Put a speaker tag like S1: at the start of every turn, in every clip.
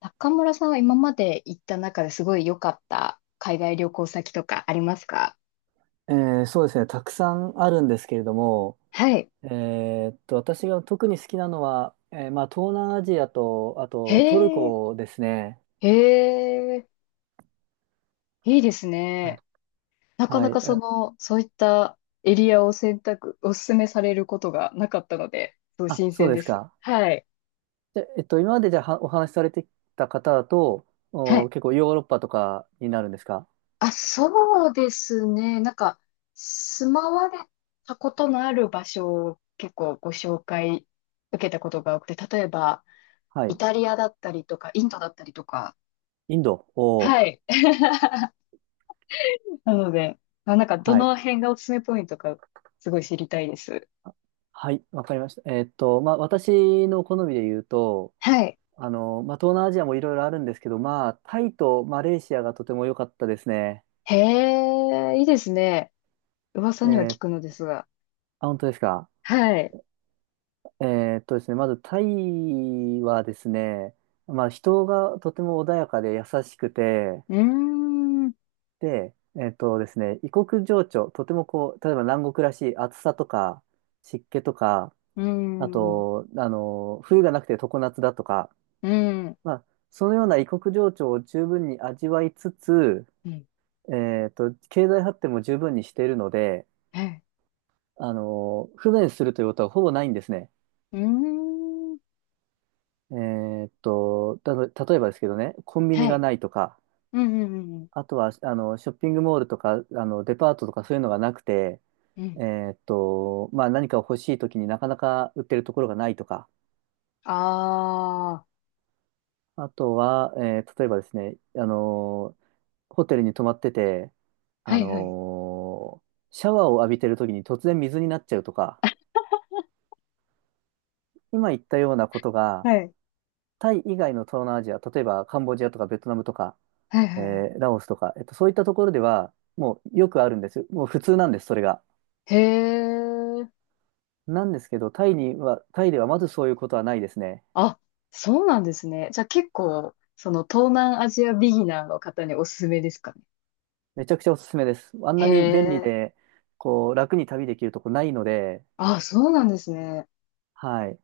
S1: 中村さんは今まで行った中ですごい良かった海外旅行先とかありますか？
S2: えそうですね、たくさんあるんですけれども、
S1: はい。
S2: え私が特に好きなのは、まあ、東南アジアと、あ
S1: へ
S2: とトル
S1: え、
S2: コですね。
S1: へえ、いいですね。なか
S2: は
S1: な
S2: い
S1: か
S2: はい。
S1: そういったエリアを選択、お勧めされることがなかったので、すごい
S2: あ、あ
S1: 新
S2: そう
S1: 鮮
S2: で
S1: で
S2: す
S1: す。
S2: か。
S1: はい。
S2: で、今までじゃあはお話しされてきた方だと、
S1: は
S2: お、
S1: い。
S2: 結構ヨーロッパとかになるんですか？
S1: あ、そうですね。住まわれたことのある場所を結構ご紹介受けたことが多くて、例えば、
S2: は
S1: イ
S2: い。
S1: タリアだったりとか、インドだったりとか、
S2: インド。お
S1: は
S2: ー
S1: い。なので、ど
S2: はい。
S1: の辺がおすすめポイントか、すごい知りたいです。
S2: はい、わかりました。まあ、私の好みで言うと、
S1: はい。
S2: まあ、東南アジアもいろいろあるんですけど、まあ、タイとマレーシアがとても良かったですね。
S1: へえ、いいですね。噂には聞
S2: え
S1: くのですが。
S2: あ、本当ですか。
S1: はい。
S2: えですね、まずタイはですね、まあ人がとても穏やかで優しくて、
S1: うーん、う
S2: で、ですね、異国情緒、とてもこう、例えば南国らしい暑さとか湿気とか、
S1: ー
S2: あ
S1: ん、う
S2: と、冬がなくて常夏だとか、
S1: ーん、
S2: まあ、そのような異国情緒を十分に味わいつつ、
S1: うん、
S2: え経済発展も十分にしているので、
S1: はい。
S2: 不便するということはほぼないんですね。
S1: うーん、
S2: 例えばですけどね、コンビニ
S1: は
S2: が
S1: い。
S2: ないとか、
S1: うん、うん、うん、
S2: あとは、ショッピングモールとか、デパートとかそういうのがなくて、
S1: うん。う
S2: え
S1: ん、
S2: まあ、何かを欲しいときになかなか売ってるところがないとか、
S1: あー、
S2: あとは、例えばですね、ホテルに泊まってて、あ
S1: はい、はい。
S2: の、シャワーを浴びてるときに突然水になっちゃうとか、今言ったようなことが、
S1: はい。
S2: タイ以外の東南アジア、例えばカンボジアとかベトナムとか、
S1: はい、は
S2: え
S1: い、はい。
S2: ラオスとか、そういったところでは、もうよくあるんですよ。もう普通なんです、それが。
S1: へえ、
S2: なんですけど、タイではまずそういうことはないですね。
S1: あ、そうなんですね。じゃあ結構、その東南アジアビギナーの方におすすめですかね？
S2: めちゃくちゃおすすめです。あん
S1: へ
S2: なに便利
S1: え。
S2: で、こう、楽に旅できるとこないので、
S1: あ、そうなんですね。
S2: はい。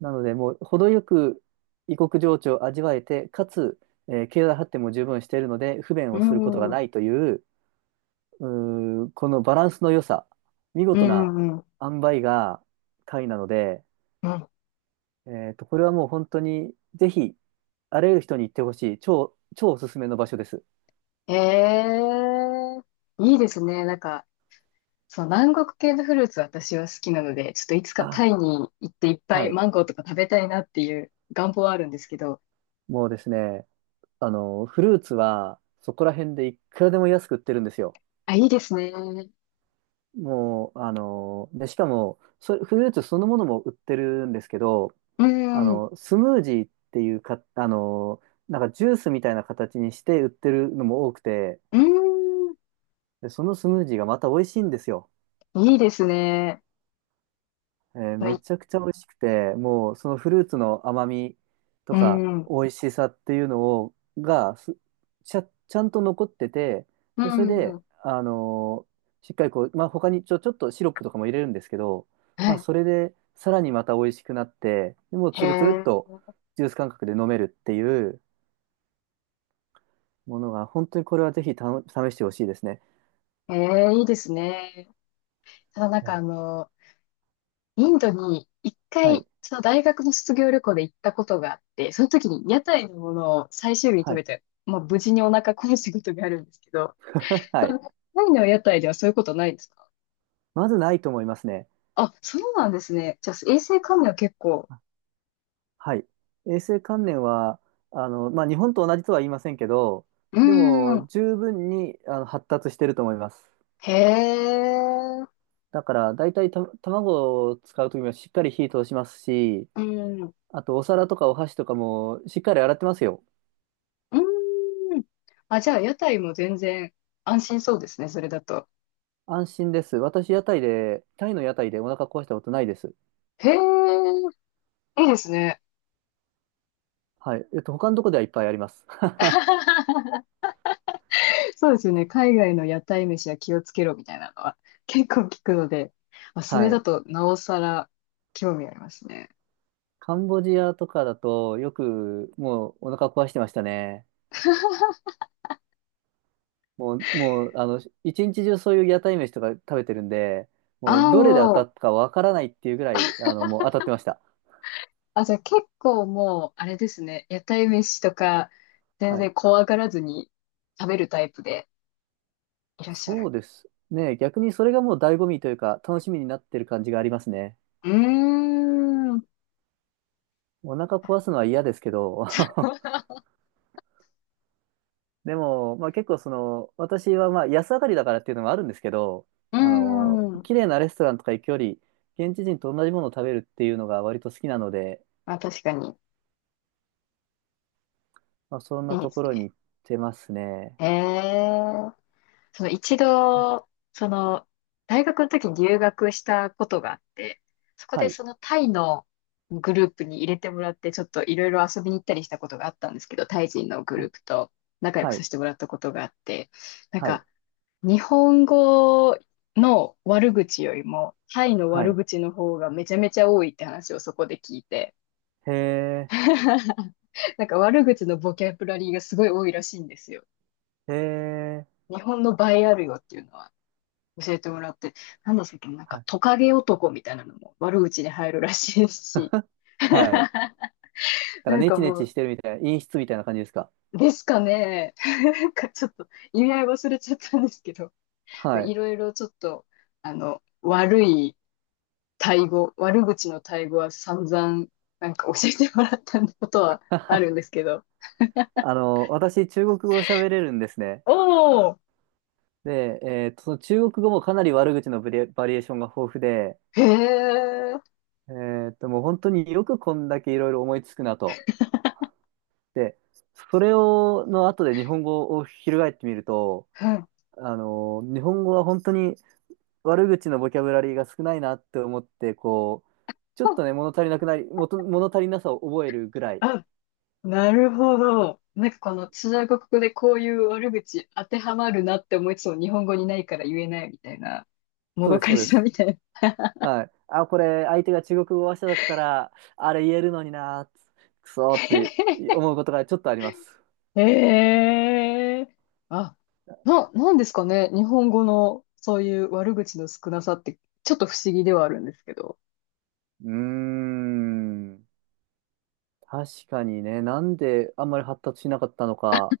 S2: なので、もう、程よく異国情緒を味わえて、かつ、経済発展も十分しているので、不便
S1: う
S2: をすること
S1: ん。
S2: が
S1: うん
S2: ないという、このバランスの良さ、見
S1: う
S2: 事な
S1: んうん。
S2: 塩梅がタイなので、
S1: うん。
S2: これはもう本当に、ぜひ、あらゆる人に行ってほしい、超、超おすすめの場所です。
S1: へえ。いいですね。そう、南国系のフルーツ私は好きなので、ちょっといつかタ
S2: あ、
S1: イに行っていっぱ
S2: は
S1: い
S2: い。
S1: マンゴーとか食べたいなっていう願望はあるんですけど。
S2: もうですね、フルーツは、そこら辺でいくらでも安く売ってるんですよ。
S1: あ、いいですね。
S2: もう、で、しかも、フルーツそのものも売ってるんですけど、
S1: うん。
S2: スムージーっていうか、なんかジュースみたいな形にして売ってるのも多くて、
S1: うん。
S2: で、そのスムージーがまた美味しいんですよ。
S1: いいですね。は
S2: め
S1: い。
S2: ちゃくちゃ美味しくて、もうそのフルーツの甘みと
S1: う
S2: か
S1: ん。
S2: 美味しさっていうのを、がすちゃ、ちゃんと残ってて、
S1: う
S2: で、それで、
S1: ん。
S2: しっかりこう、まあ、他にちょっとシロップとかも入れるんですけど、
S1: は
S2: まあ、
S1: い。
S2: それでさらにまた美味しくなって、でもう
S1: へ
S2: つるつるっ
S1: え。
S2: とジュース感覚で飲めるっていうものが、本当にこれはぜひ試してほしいですね。
S1: へえ、いいですね。ただ
S2: うん
S1: インドに一
S2: は
S1: 回、
S2: い。
S1: その大学の卒業旅行で行ったことがあって、その時に屋台のものを最終日に食
S2: はい。
S1: べて、まあ無事にお腹壊したことがあるんですけど、
S2: は
S1: そ
S2: い。
S1: のタイの屋台ではそういうことないですか？
S2: まずないと思いますね。
S1: あ、そうなんですね。じゃあ衛生管理は結構、
S2: はい。衛生観念は、まあ、日本と同じとは言いませんけど、
S1: うー
S2: でも、
S1: ん、
S2: 十分に、発達してると思います。
S1: へえ、
S2: だから、大体、卵を使うときはしっかり火通しますし、
S1: うん、う
S2: あと、お皿とかお箸とかもしっかり洗ってますよ。
S1: ーん。あ、じゃあ屋台も全然安心そうですね、それだと。
S2: 安心です。私、屋台で、タイの屋台でお腹壊したことないです。
S1: へえ、いいですね。
S2: はい。他のとこではいっぱいあります。
S1: そうですよね。海外の屋台飯は気をつけろみたいなのは結構聞くので、まあ、それ
S2: は
S1: だ
S2: い。
S1: となおさら興味ありますね。
S2: カンボジアとかだと、よく、もう、お腹壊してましたね。もう、一日中そういう屋台飯とか食べてるんで、も
S1: あ
S2: う、
S1: あ、
S2: どれで当
S1: も
S2: た
S1: う、
S2: ったかわからないっていうぐらい、もう当たってました。
S1: あ、じゃあ結構もう、あれですね。屋台飯とか、全
S2: はい。
S1: 然怖がらずに食べるタイプでいらっしゃ
S2: そ
S1: る。
S2: うです、ね、逆にそれがもう醍醐味というか、楽しみになってる感じがありますね。
S1: うーん、う
S2: お腹壊すのは嫌ですけど、でも、まあ結構その、私はまあ安上がりだからっていうのもあるんですけど、
S1: ーん。
S2: 綺麗なレストランとか行くより、現地人と同じものを食べるっていうのが割と好きなので、
S1: まあ、確かに。
S2: まあそん
S1: い
S2: な
S1: いで
S2: と
S1: す
S2: ころに
S1: ね。
S2: 行ってますね。
S1: ええ、その一
S2: あ
S1: 度、その、大学の時に留学したことがあって、そこ
S2: は
S1: で
S2: い。
S1: そのタイのグループに入れてもらって、ちょっといろいろ遊びに行ったりしたことがあったんですけど、タイ人のグ
S2: は
S1: ル
S2: い。
S1: ープと仲良く
S2: は
S1: さ
S2: い
S1: せてもらったことがあって、なん
S2: はい。
S1: か、日本語の悪口よりも、タイの
S2: は
S1: 悪
S2: い。
S1: 口の方がめちゃめちゃ多いって話をそこで聞いて、
S2: へえ、
S1: なんか悪口のボキャブラリーがすごい多いらしいんですよ。
S2: へえ、
S1: 日本の倍あるよっていうのは。教えてもらって、なんだっけ、なん
S2: は
S1: かト
S2: い。
S1: カゲ男みたいなのも悪口に入るらしいし、
S2: は い。だから
S1: なん
S2: ネ
S1: か
S2: チネ
S1: も
S2: チ
S1: う、
S2: してるみたいな、陰湿みたいな感じですか？
S1: ですかね、なんかちょっと意味合い忘れちゃったんですけど、
S2: は
S1: い
S2: い。
S1: ろいろちょっと、あの、悪い悪口の対語は散々、なんか教えてもらったことはあるんで すけど、
S2: 私、中国語を喋れるんですね。
S1: おー、
S2: で、その中国語もかなり悪口のブレバリエーションが豊富で、
S1: へー、
S2: もう本当によくこんだけいろいろ思いつくなと。で、それを、の後で日本語を翻ってみると、
S1: うん、
S2: 日本語は本当に悪口のボキャブラリーが少ないなって思って、こう、ちょっとね、物足りなくなり、物足りなさを覚えるぐらい。
S1: あ、なるほど。なんかこの中国語でこういう悪口当てはまるなって思いつつも日本語にないから言えないみたいな、も
S2: そう
S1: ど
S2: です、
S1: か
S2: そ
S1: し
S2: うで
S1: さ
S2: す。
S1: みたいな。
S2: はい。あ、これ、相手が中国語話者だったら、あれ言えるのにな、くそーって 思うことがちょっとあります。
S1: ええ、あ、なんですかね。日本語のそういう悪口の少なさって、ちょっと不思議ではあるんですけど。
S2: うーん。確かにね、なんであんまり発達しなかったのか、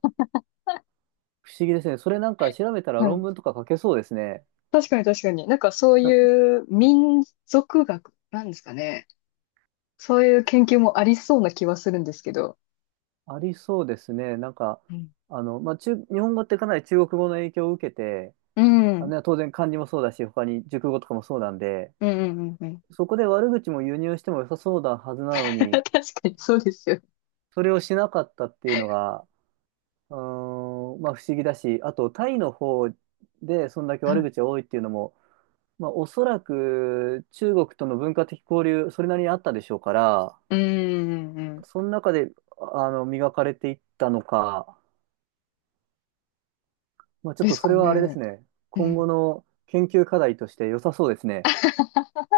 S2: 不思議ですね。それなんか調べたら
S1: う
S2: 論
S1: ん。
S2: 文とか書けそうですね。
S1: 確かに確かに。なんかそう
S2: な
S1: いう民族学なんですかね。そういう研究もありそうな気はするんですけど。
S2: ありそうですね。なんか、
S1: うん。
S2: まあ、日本語ってかなり中国語の影響を受けて、
S1: うん。
S2: あ
S1: うん
S2: のね当然漢字もそうだし、他に熟語とかもそうなんで、
S1: うんうんうん。
S2: そこで悪口も輸入しても良さそうなはずなの
S1: 確
S2: に、
S1: かにそうですよ。
S2: それをしなかったっていうのが、うーん、まあ不思議だし、あとタイの方でそんだけ
S1: は
S2: 悪
S1: い。
S2: 口が多いっていうのも、まあおそらく中国との文化的交流、それなりにあったでしょうから、
S1: うんうんうん、
S2: その中で、磨かれていったのか、まあちょっ
S1: で
S2: と
S1: す
S2: そ
S1: か
S2: れはあれです
S1: ね。
S2: ね、
S1: う
S2: 今後
S1: ん。
S2: の研究課題として良さそうですね。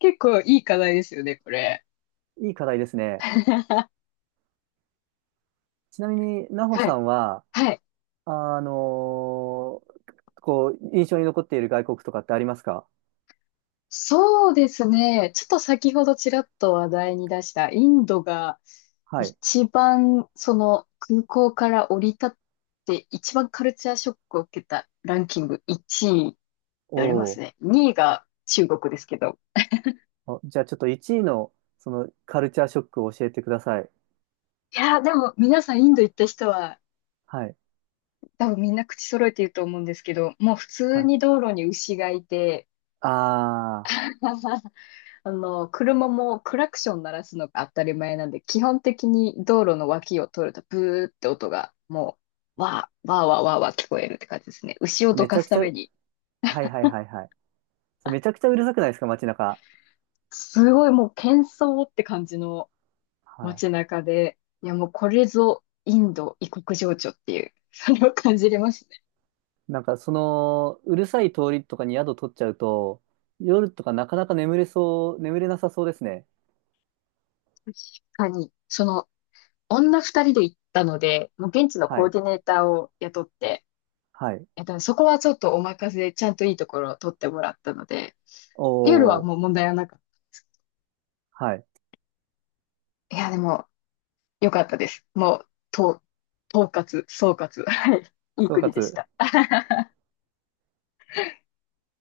S1: 結構いい課題ですよね、これ。
S2: いい課題ですね。ちなみに、なほ
S1: は
S2: さ
S1: い。
S2: んは、
S1: はい。
S2: あのーこう、印象に残っている外国とかってありますか？
S1: そうですね。ちょっと先ほどちらっと話題に出したインドが
S2: はい。
S1: 一番その空港から降り立って一番カルチャーショックを受けたランキング1位でありま
S2: お
S1: すね。
S2: ー。
S1: 2位が中国ですけど。
S2: あ、じゃあちょっと1位の、その、カルチャーショックを教えてください。
S1: いやーでも皆さんインド行った人は
S2: はい。
S1: 多分みんな口揃えて言うと思うんですけど、もう普通
S2: はい。
S1: に道路に牛がいて、
S2: あ
S1: あの、車もクラクション鳴らすのが当たり前なんで、基本的に道路の脇を通るとブーって音がもう、わー、わーわーわーわー聞こえるって感じですね。牛を
S2: ー、
S1: ど
S2: めち
S1: か
S2: ゃ
S1: す
S2: く
S1: た
S2: ちゃ、
S1: めに。
S2: はいはいはいはい。それめちゃくちゃうるさくないですか、街中。
S1: すごいもう喧騒って感じの
S2: は
S1: 街中で、いやもうこれぞインド異国情緒っていう、それを感じれますね。
S2: い。なんか、その、うるさい通りとかに宿取っちゃうと、夜とかなかなか眠れなさそうですね。
S1: 確かに、その女二人で行ったので、もう現地の
S2: は
S1: コー
S2: い。
S1: ディネーターを雇って、
S2: はい。
S1: えっとね、そこはちょっとお任せでちゃんといいところを取ってもらったので、夜は
S2: おー。
S1: もう問題はなかっ
S2: はい。
S1: た。いや、でも、良かったです。もう、と、総括。はい。いい
S2: 総
S1: 国でし
S2: 括。
S1: た。